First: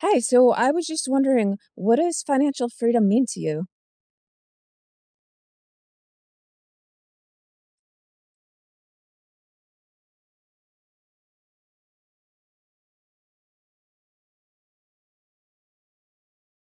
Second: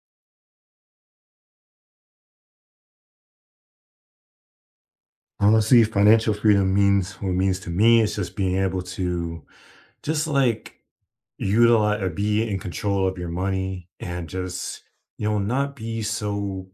Hi, so I was just wondering, what does financial freedom mean to you? Honestly, financial freedom means what it means to me is just being able to just like utilize or be in control of your money and just not be so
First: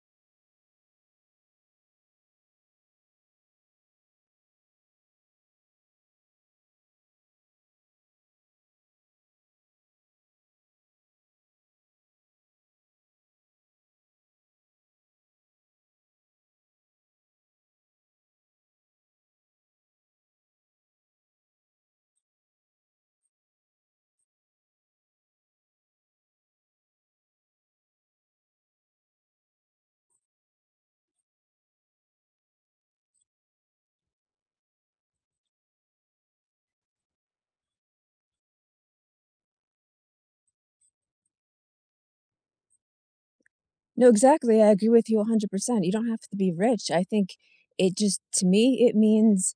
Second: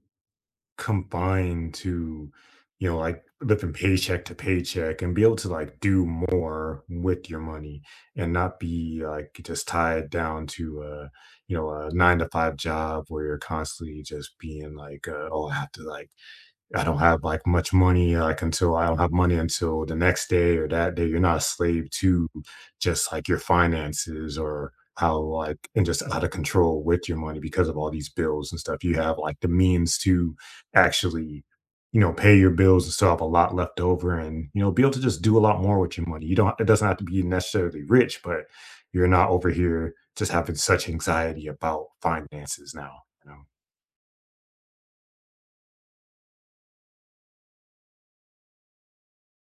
confined to, like living paycheck to paycheck and be able to like do more with your money and not be like just tied down to a, a nine to five job where you're constantly just being like, oh, I have to I don't have like much money, like until I don't have money until the next day or that day. You're not a slave to just like your finances or how like and just out of control with your money because of all these bills and stuff. You have like the means to actually, pay your bills and still have a lot left over, and you know be able to just do a lot more with your money. You don't it doesn't have to be necessarily rich, but you're not over here just having such anxiety about finances now. You know? No, exactly. I agree with you 100%. You don't have to be rich. I think it just, to me, it means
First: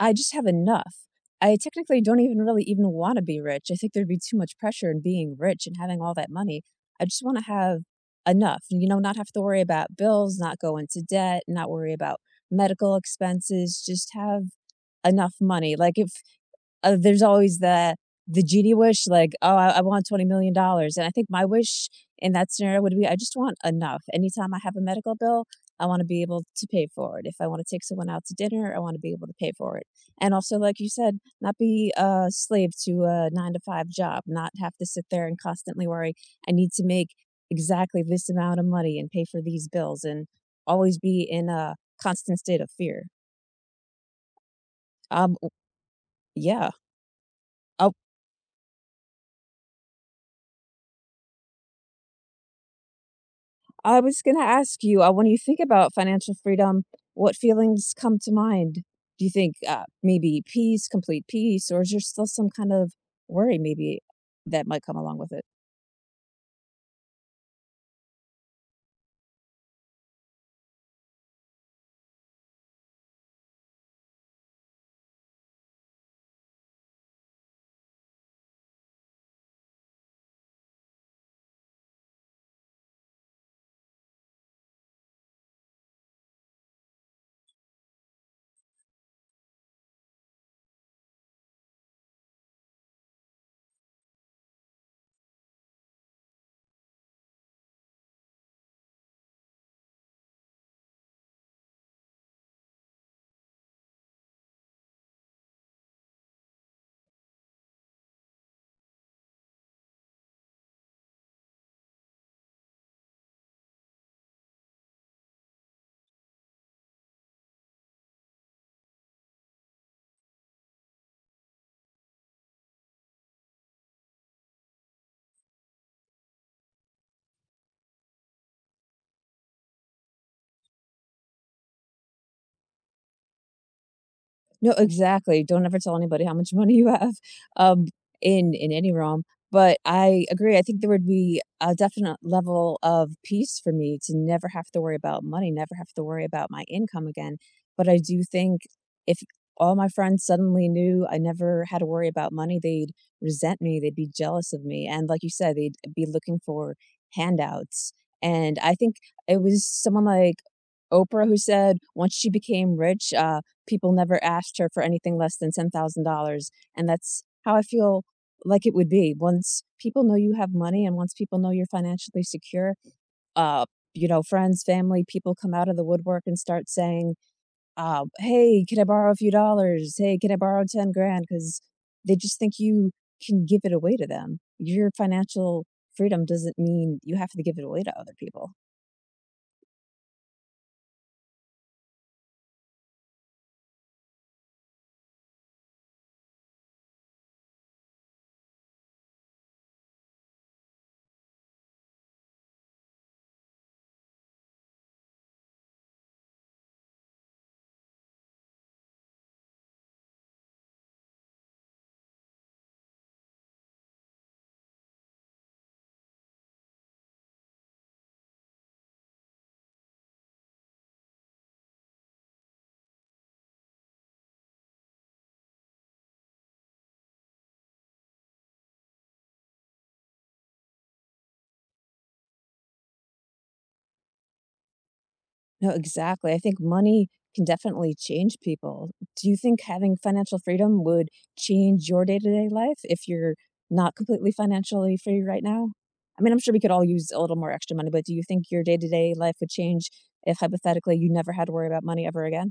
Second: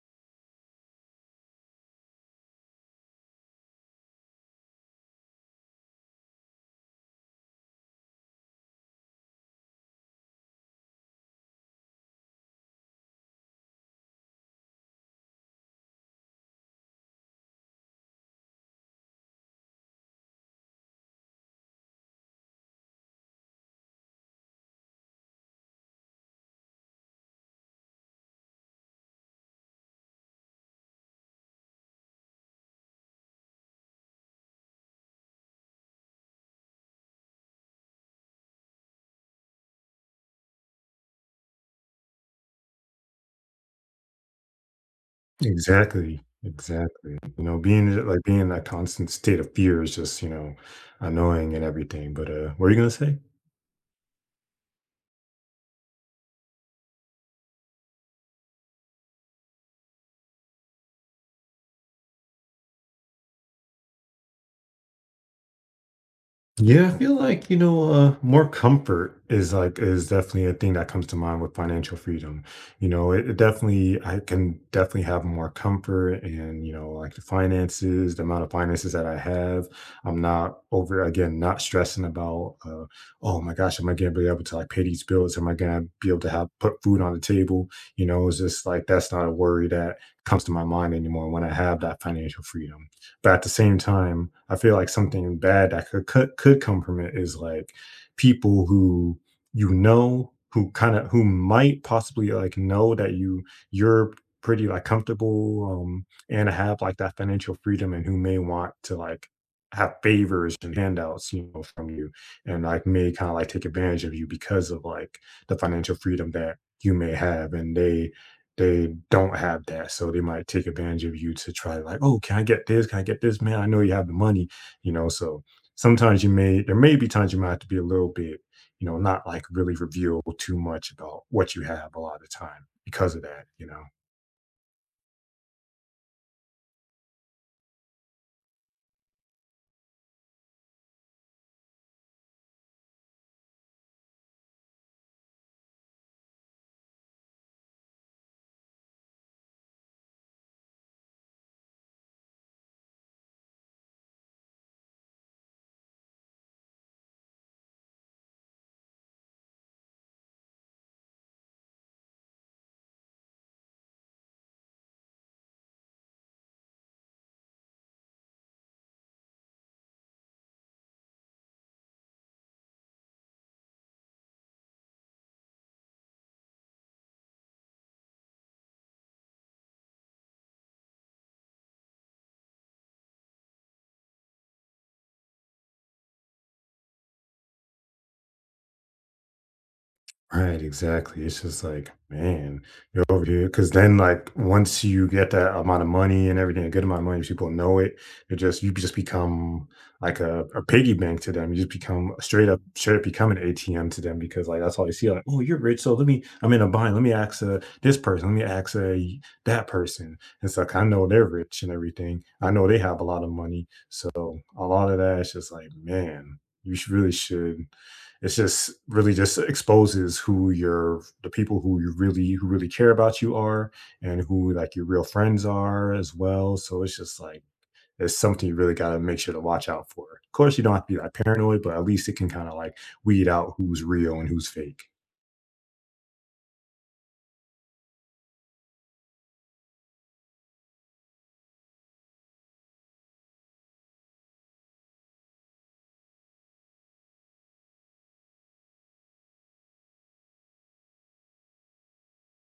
I just have enough. I technically don't even really even want to be rich. I think there'd be too much pressure in being rich and having all that money. I just want to have enough, you know, not have to worry about bills, not go into debt, not worry about medical expenses, just have enough money. Like if there's always the genie wish, like, oh, I want $20 million, and I think my wish in that scenario would be, I just want enough. Anytime I have a medical bill, I want to be able to pay for it. If I want to take someone out to dinner, I want to be able to pay for it. And also, like you said, not be a slave to a nine to five job, not have to sit there and constantly worry. I need to make exactly this amount of money and pay for these bills, and always be in a constant state of fear. Um, w- Exactly, yeah. exactly. You know, Oh, being in that constant state of fear is just, you know, annoying and everything, but, what are you gonna say? I was gonna ask you, when you think about financial freedom, what feelings come to mind? Do you think, maybe peace, complete peace, or is there still some kind of worry maybe that might come along with it? Yeah, I feel like, you know, more comfort is definitely a thing that comes to mind with financial freedom. You know, it definitely I can definitely have more comfort and, you know, like the amount of finances that I have. I'm not over again, not stressing about oh my gosh, am I gonna be able to like pay these bills? Am I gonna be able to have put food on the table? You know, it's just like that's not a worry that comes to my mind anymore when I have that financial freedom. But at the same time, I feel like something bad that could come from it is like people who you know who kind of who might possibly like know that you're pretty like comfortable, and have like that financial freedom, and who may want to like have favors and handouts, you know, from you, and like may kind of like take advantage of you because of like the financial freedom that you may have, and they don't have that, so they might take advantage of you to try like, "Oh, can I get this? Can I get this? Man, I know you have the money," you know, so sometimes you may there may be times you might have to be a little bit, you know, not, like, really reveal too much about what you have a lot of the time because of that, you know? No, exactly. Don't ever tell anybody how much money you have, um, in any realm. But I agree. I think there would be a definite level of peace for me to never have to worry about money, never have to worry about my income again. But I do think if all my friends suddenly knew I never had to worry about money, they'd resent me, they'd be jealous of me. And like you said, they'd be looking for handouts. And I think it was someone like Oprah, who said once she became rich, people never asked her for anything less than $10,000. And that's how I feel like it would be. Once people know you have money and once people know you're financially secure, uh, you know, friends, family, people come out of the woodwork and start saying, hey, can I borrow a few dollars? Hey, can I borrow 10 grand? Because they just think you can give it away to them. Your financial freedom doesn't mean you have to give it away to other people. Right, exactly. It's just like, man, you're over here. Cause then like once you get that amount of money and everything, a good amount of money, people know it. It just you just become like a piggy bank to them. You just become straight up become an ATM to them because like that's all they see. Like, oh, you're rich. So let me I'm in a bind. Let me ask this person, let me ask that person. It's like I know they're rich and everything. I know they have a lot of money. So a lot of that is just like, man, really should it's just really just exposes who your the people who you really who really care about you are, and who like your real friends are as well. So it's just like it's something you really got to make sure to watch out for. Of course you don't have to be that paranoid, but at least it can kind of like weed out who's real and who's fake. No, exactly. I think money can definitely change people. Do you think having financial freedom would change your day-to-day life if you're not completely financially free right now? I mean, I'm sure we could all use a little more extra money, but do you think your day-to-day life would change if hypothetically you never had to worry about money ever again?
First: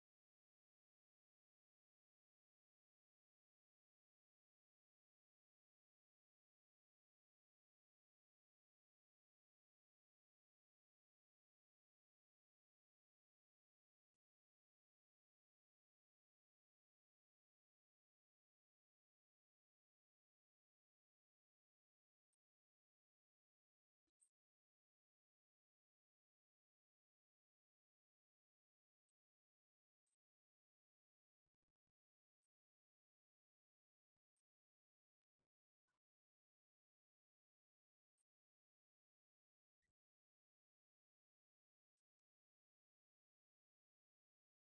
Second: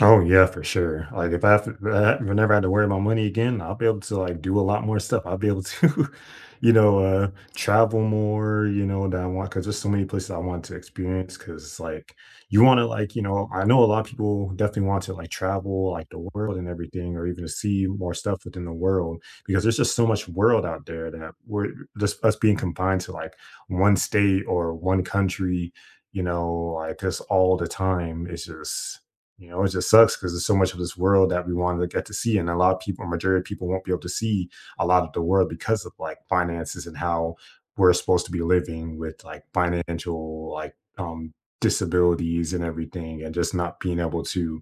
Oh yeah, for sure. If I never had to worry about money again, I'll be able to like do a lot more stuff. I'll be able to, you know, travel more. You know that I want because there's so many places I want to experience. Because like you want to like you know I know a lot of people definitely want to like travel like the world and everything, or even to see more stuff within the world because there's just so much world out there that we're just us being confined to like one state or one country. You know, like just all the time. It's just you know, it just sucks because there's so much of this world that we want to get to see, and a lot of people, majority of people, won't be able to see a lot of the world because of like finances and how we're supposed to be living with like financial like disabilities and everything, and just not being able to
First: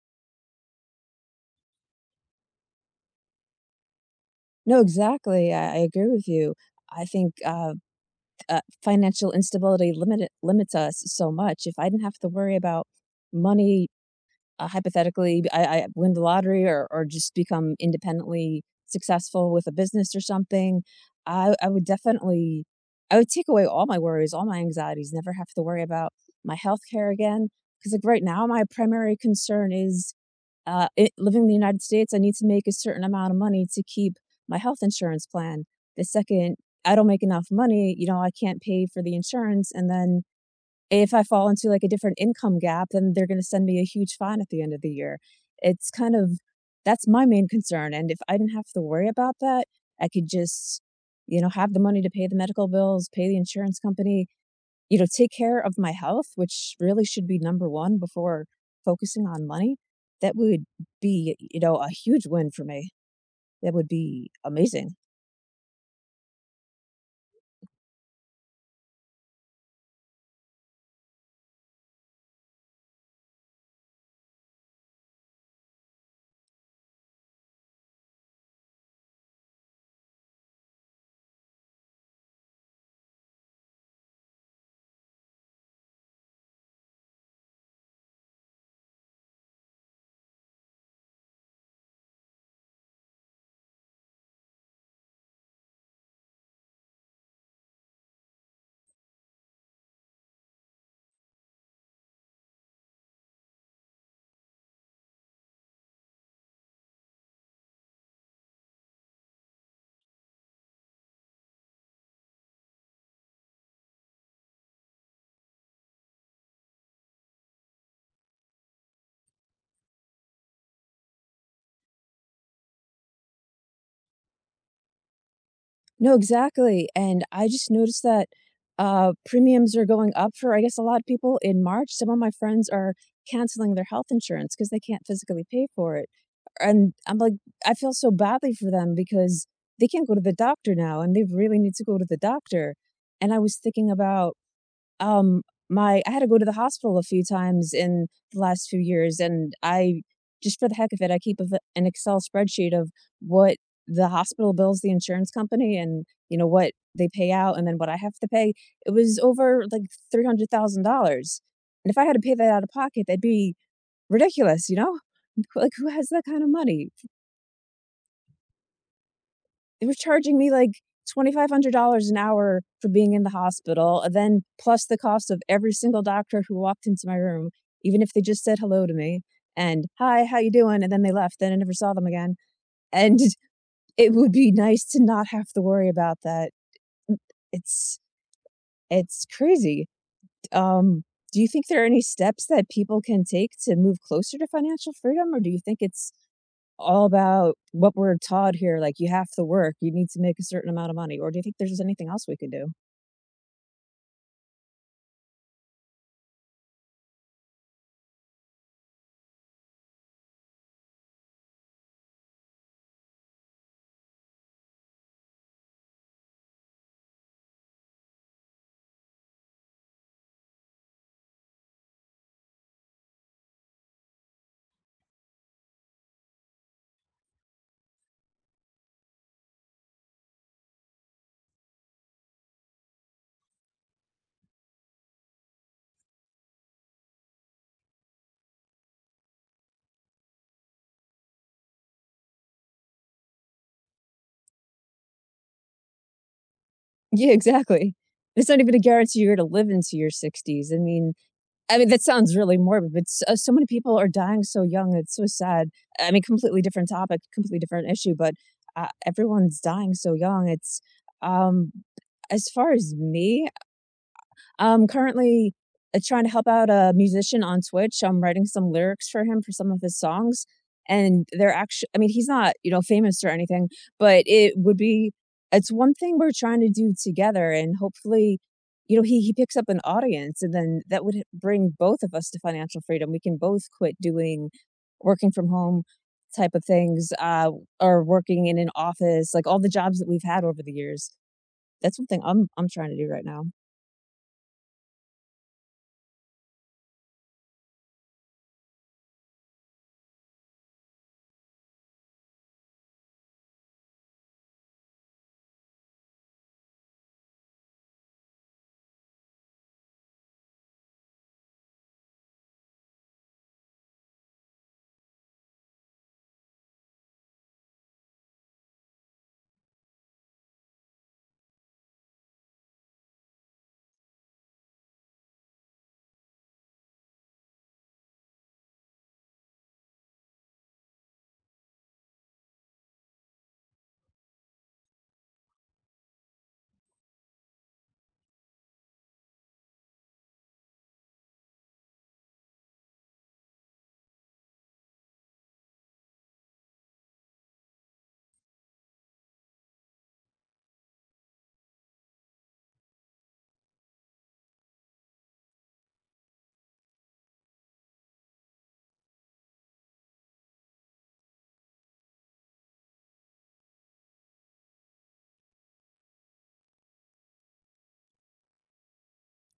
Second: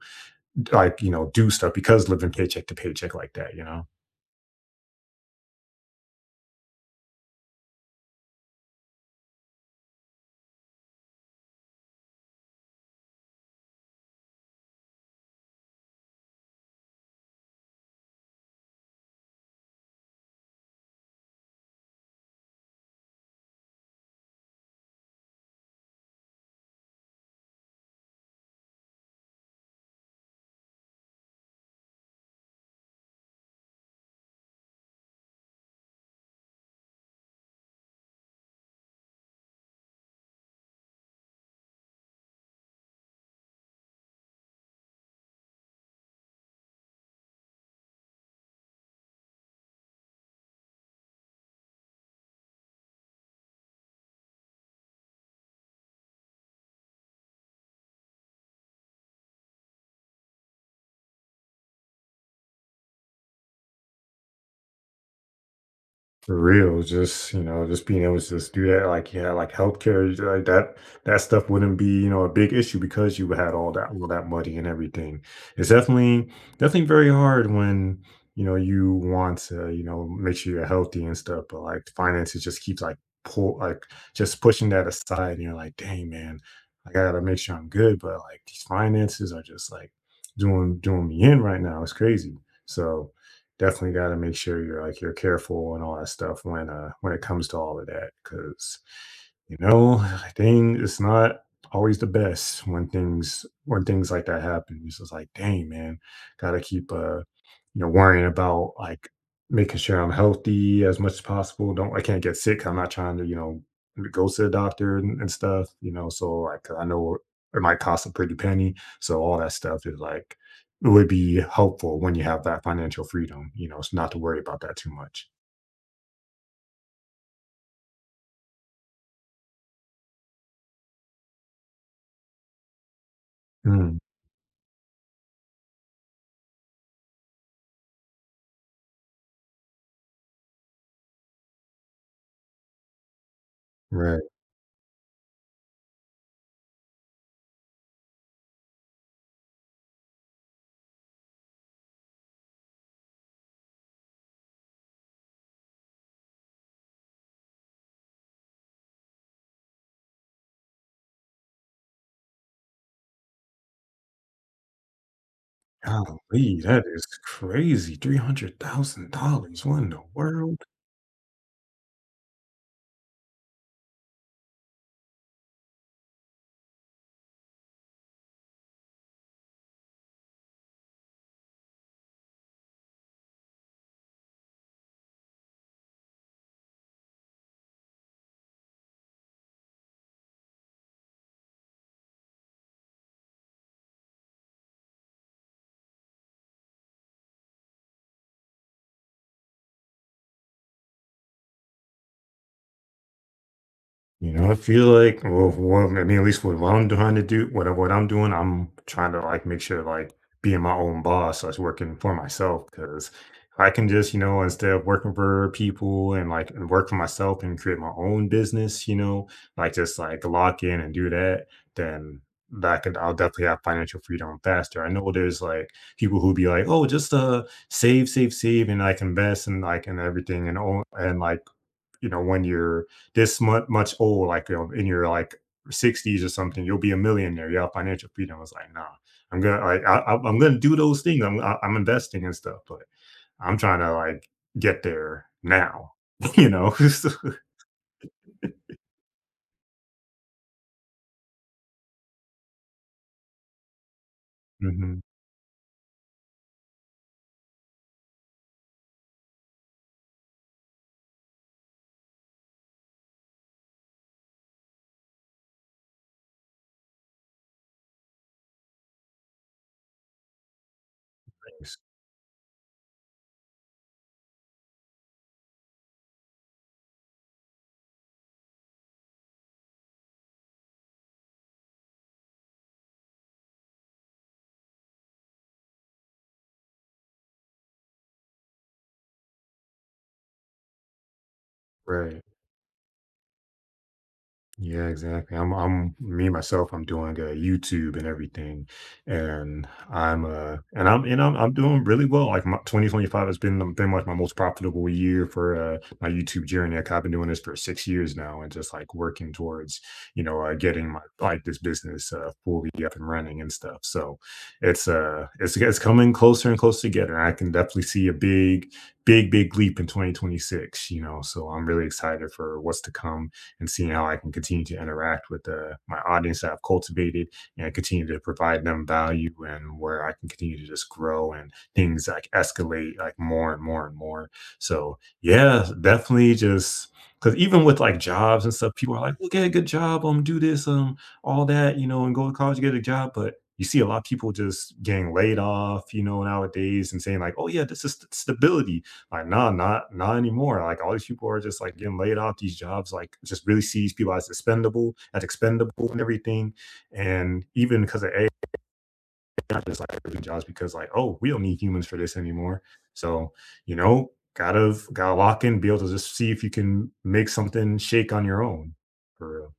like you know do stuff because living paycheck to paycheck like that. You know. No, exactly. I agree with you. I think financial instability limits us so much. If I didn't have to worry about money hypothetically, I win the lottery or just become independently successful with a business or something, I would definitely, I would take away all my worries, all my anxieties, never have to worry about my health care again. Because like right now, my primary concern is living in the United States. I need to make a certain amount of money to keep my health insurance plan. The second I don't make enough money, you know, I can't pay for the insurance, and then if I fall into like a different income gap, then they're going to send me a huge fine at the end of the year. It's that's my main concern. And if I didn't have to worry about that, I could just, you know, have the money to pay the medical bills, pay the insurance company, you know, take care of my health, which really should be number one before focusing on money. That would be, you know, a huge win for me. That would be amazing. For real, just, you know, just being able to just do that, like, yeah, like healthcare, like that stuff wouldn't be, you know, a big issue because you had all that money and everything. It's definitely very hard when, you know, you want to, you know, make sure you're healthy and stuff, but like finances just keeps like pull like just pushing that aside and you're like, dang man, I gotta make sure I'm good, but like these finances are just like doing me in right now. It's crazy. So definitely got to make sure you're like you're careful and all that stuff when it comes to all of that because you know dang it's not always the best when things like that happen. It's just like dang man, gotta keep you know worrying about like making sure I'm healthy as much as possible. Don't I can't get sick. I'm not trying to you know go to the doctor, and stuff, you know, so like I know it might cost a pretty penny. So all that stuff is like it would be helpful when you have that financial freedom, you know, s not to worry about that too much. No, exactly, and I just noticed that, premiums are going up for, I guess, a lot of people in March. Some of my friends are canceling their Mm, health insurance because they can't physically pay for it, and I'm like I feel so badly for them because they can't go to the doctor now, and they really need to go to the doctor, and I was thinking right. about Um, my I had to go to the hospital a few times in the last few years, and I just for the heck of it, I keep a v an Excel spreadsheet of what the hospital bills the insurance company and, you know, what they pay out and then what I have to pay. It was over, like, $300,000, and if I had to pay that out of pocket, that'd be ridiculous, you know? Like, who has that kind of Golly, that money? is crazy, $300,000, what They in were the charging me world? like $2,500 an hour for being in the hospital, and then plus the cost of every single doctor who walked into my room, even if they just said hello to me and hi, how you doing? And then they left. Then I never saw them again. And it would be nice to not have to worry about that. It's it's crazy. Um, do you think there are any steps that people can take to move closer to financial freedom, or do you think it's all about what we're taught here, like, "You have to work, you need to make a certain amount of money," or do you think there's just anything else we could do? You know, I feel like, I mean, at least what I'm trying to do, what I'm doing, I'm trying to like make sure like being my own boss, so I was working for myself because I can just, you know, instead of working for people and work for myself and create my own business, you know, like just like lock in and do that, then that could, I'll definitely have financial freedom faster. I know there's like people who be like, oh, just save, save, save, and like invest and like and everything and all and like you know, when you're much old, like you know, in your like 60s or something, you'll be a millionaire. You have financial freedom. I was like, nah, I'm gonna do those things. I'm investing and stuff, but I'm trying to like get there now. You know. Yeah, exactly. It's not even a guarantee you're gonna live into your 60s, I mean, that sounds really morbid, but s so many people are dying so young, Mhm. it's so sad. I mean, completely different topic, completely different issue, but, everyone's dying so young, it's, um as far as me, I'm currently trying to help out a musician on Twitch. I'm writing some lyrics for him for some of his songs. And they're actually, I mean, he's not, you know, famous or anything, but it would be, it's one thing we're trying to do together. And hopefully, you know, he picks up an audience and then that would bring both of us to financial freedom. We can both quit doing working from home type of things or working in an office, like all the jobs that we've had over the years. That's something Right. I'm trying to do right now. Yeah, exactly. I'm me myself. I'm doing YouTube and everything, and I'm and I'm and I'm I'm doing really well. Like my 2025 has been like my most profitable year for my YouTube journey. Like I've been doing this for 6 years now, and just like working towards you know getting my like this business fully up and running and stuff. So it's coming closer and closer together. I can definitely see a big leap in 2026. You know, so I'm really excited for what's to come, and seeing how I can continue to interact with my audience that I've cultivated and continue to provide them value, and where I can continue to just grow and things like escalate like more. So yeah, definitely just because even with like jobs and stuff, people are like, well, get a good job, do this, all that, you know, and go to college, get a job. But you see a lot of people just getting laid off, you know, nowadays and saying like, oh yeah, this is stability. Like, nah, not anymore. Like, all these people are just, like, getting laid off, these jobs, like, just really see these people as expendable and everything, and even because of AI, just, like, losing jobs because, like, "Oh, we don't need humans for this anymore." So, you know, gotta lock in, be able to just see if you can make something shake on your own. For real.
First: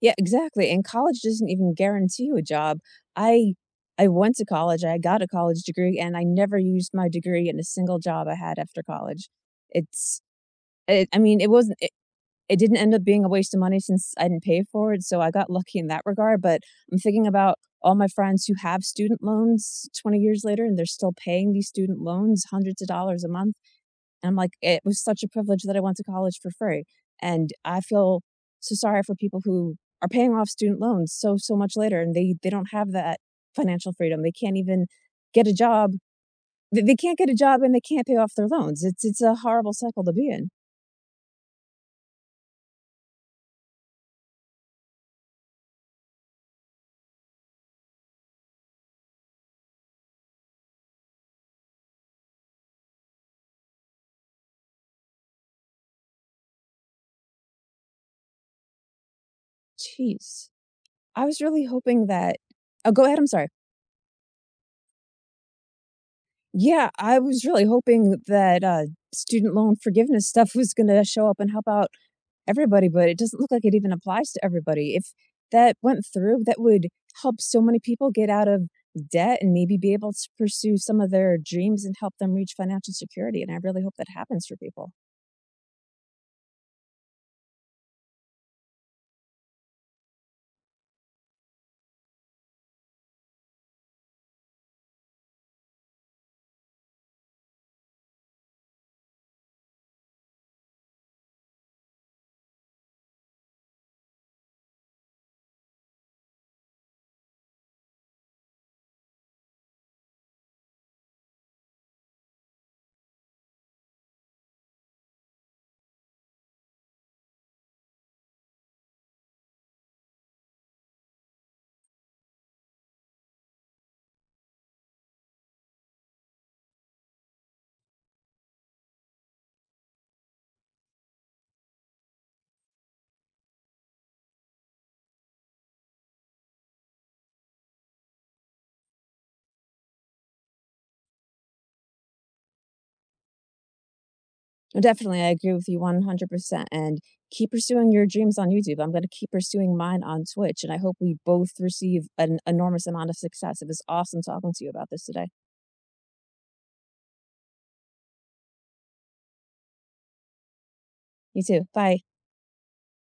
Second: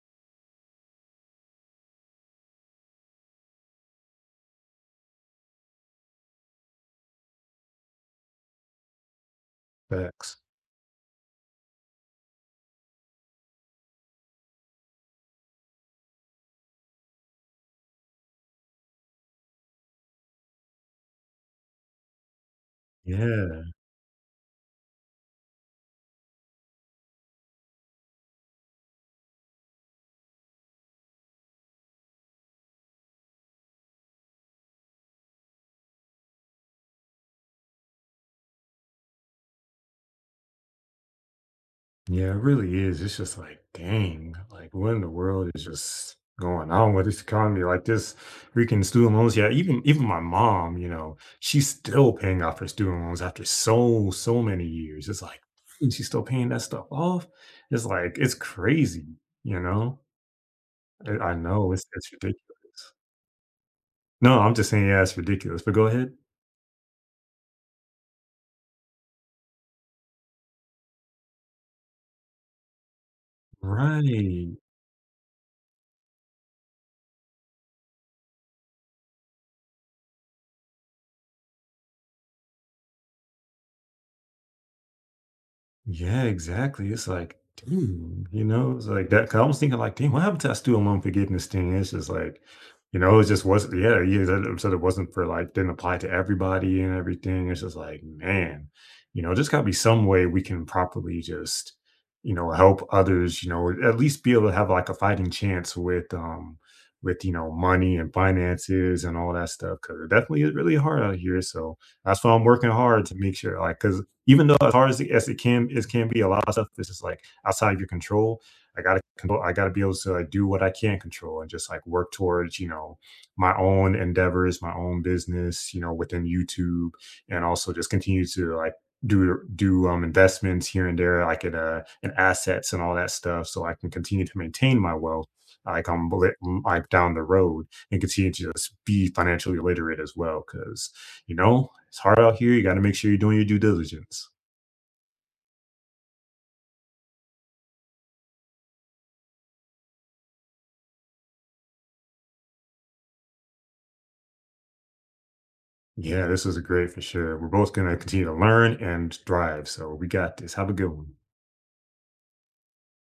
Yeah, exactly, and college doesn't even guarantee you a job. I I went to college, I got a college degree, and I never used my degree in a single job I had after college. It's Facts. it I mean, it wasn't it it didn't end up being a waste of money since I didn't pay for it, so I got lucky in that regard, but I'm thinking about all my friends who have student loans 20 years later, and they're still paying these student loans hundreds of dollars a month. Yeah. And I'm like, it was such a privilege that I went to college for free. And I feel so sorry for people who are paying off student loans so, so much later and they don't have that financial freedom. They can't even get a job. They can't get a job and they can't pay off their loans. It's a horrible cycle to be in. Yeah, it really is. It's just like, dang, like what in the world is just going on with this economy? Like this freaking student loans. Yeah, even my mom, you know, she's still paying off her student loans after so many years. It's like, "Dang, she's still paying that stuff off. It's like it's crazy, you know? Jeez. I I was really know hoping it's that, oh, ridiculous. go ahead. I'm sorry. No, I'm just saying, yeah, it's ridiculous, but go ahead. Yeah, I was really hoping that, student loan forgiveness stuff was gonna show up and help out everybody, but it doesn't look like it even applies to Right. everybody. If that went through, that would help so many people get out of debt and maybe be able to pursue some of their dreams and help them reach financial security, and I really hope that happens for people. Yeah, exactly. It's like, dang, you know, it's like that. 'Cause I was thinking, like, dang, what happened to that student loan forgiveness thing? It's just like, you know, it just wasn't, yeah, yeah, that it said it wasn't for like, didn't apply to everybody and everything. It's just like, man, you know, there's got to be some way we can properly just, you know, help others, you know, at least be able to have like a fighting chance with, you know, money and finances and all that stuff. Cause it definitely is really hard out here. So that's why I'm working hard to make sure, like, cause even though as hard as it can as can be, a lot of stuff is just like outside your control. I gotta control. I gotta be able to like do what I can control and just like work towards you know my own endeavors, my own business, you know, within YouTube, and also just continue to like do do investments here and there, like in assets and all that stuff, so I can continue to maintain my wealth. Like I'm like down the road and continue to just be financially literate as well, because you know, it's hard out here. You got to make sure you're doing your due diligence. And definitely, I agree with you 100%, and keep pursuing your dreams on YouTube. I'm gonna keep pursuing mine on Twitch, and I hope we both receive an enormous amount of success. It was awesome talking to you about this today. Yeah, this was great for sure. We're both going to continue to learn and thrive. So we got this. Have a good one. You too. Bye.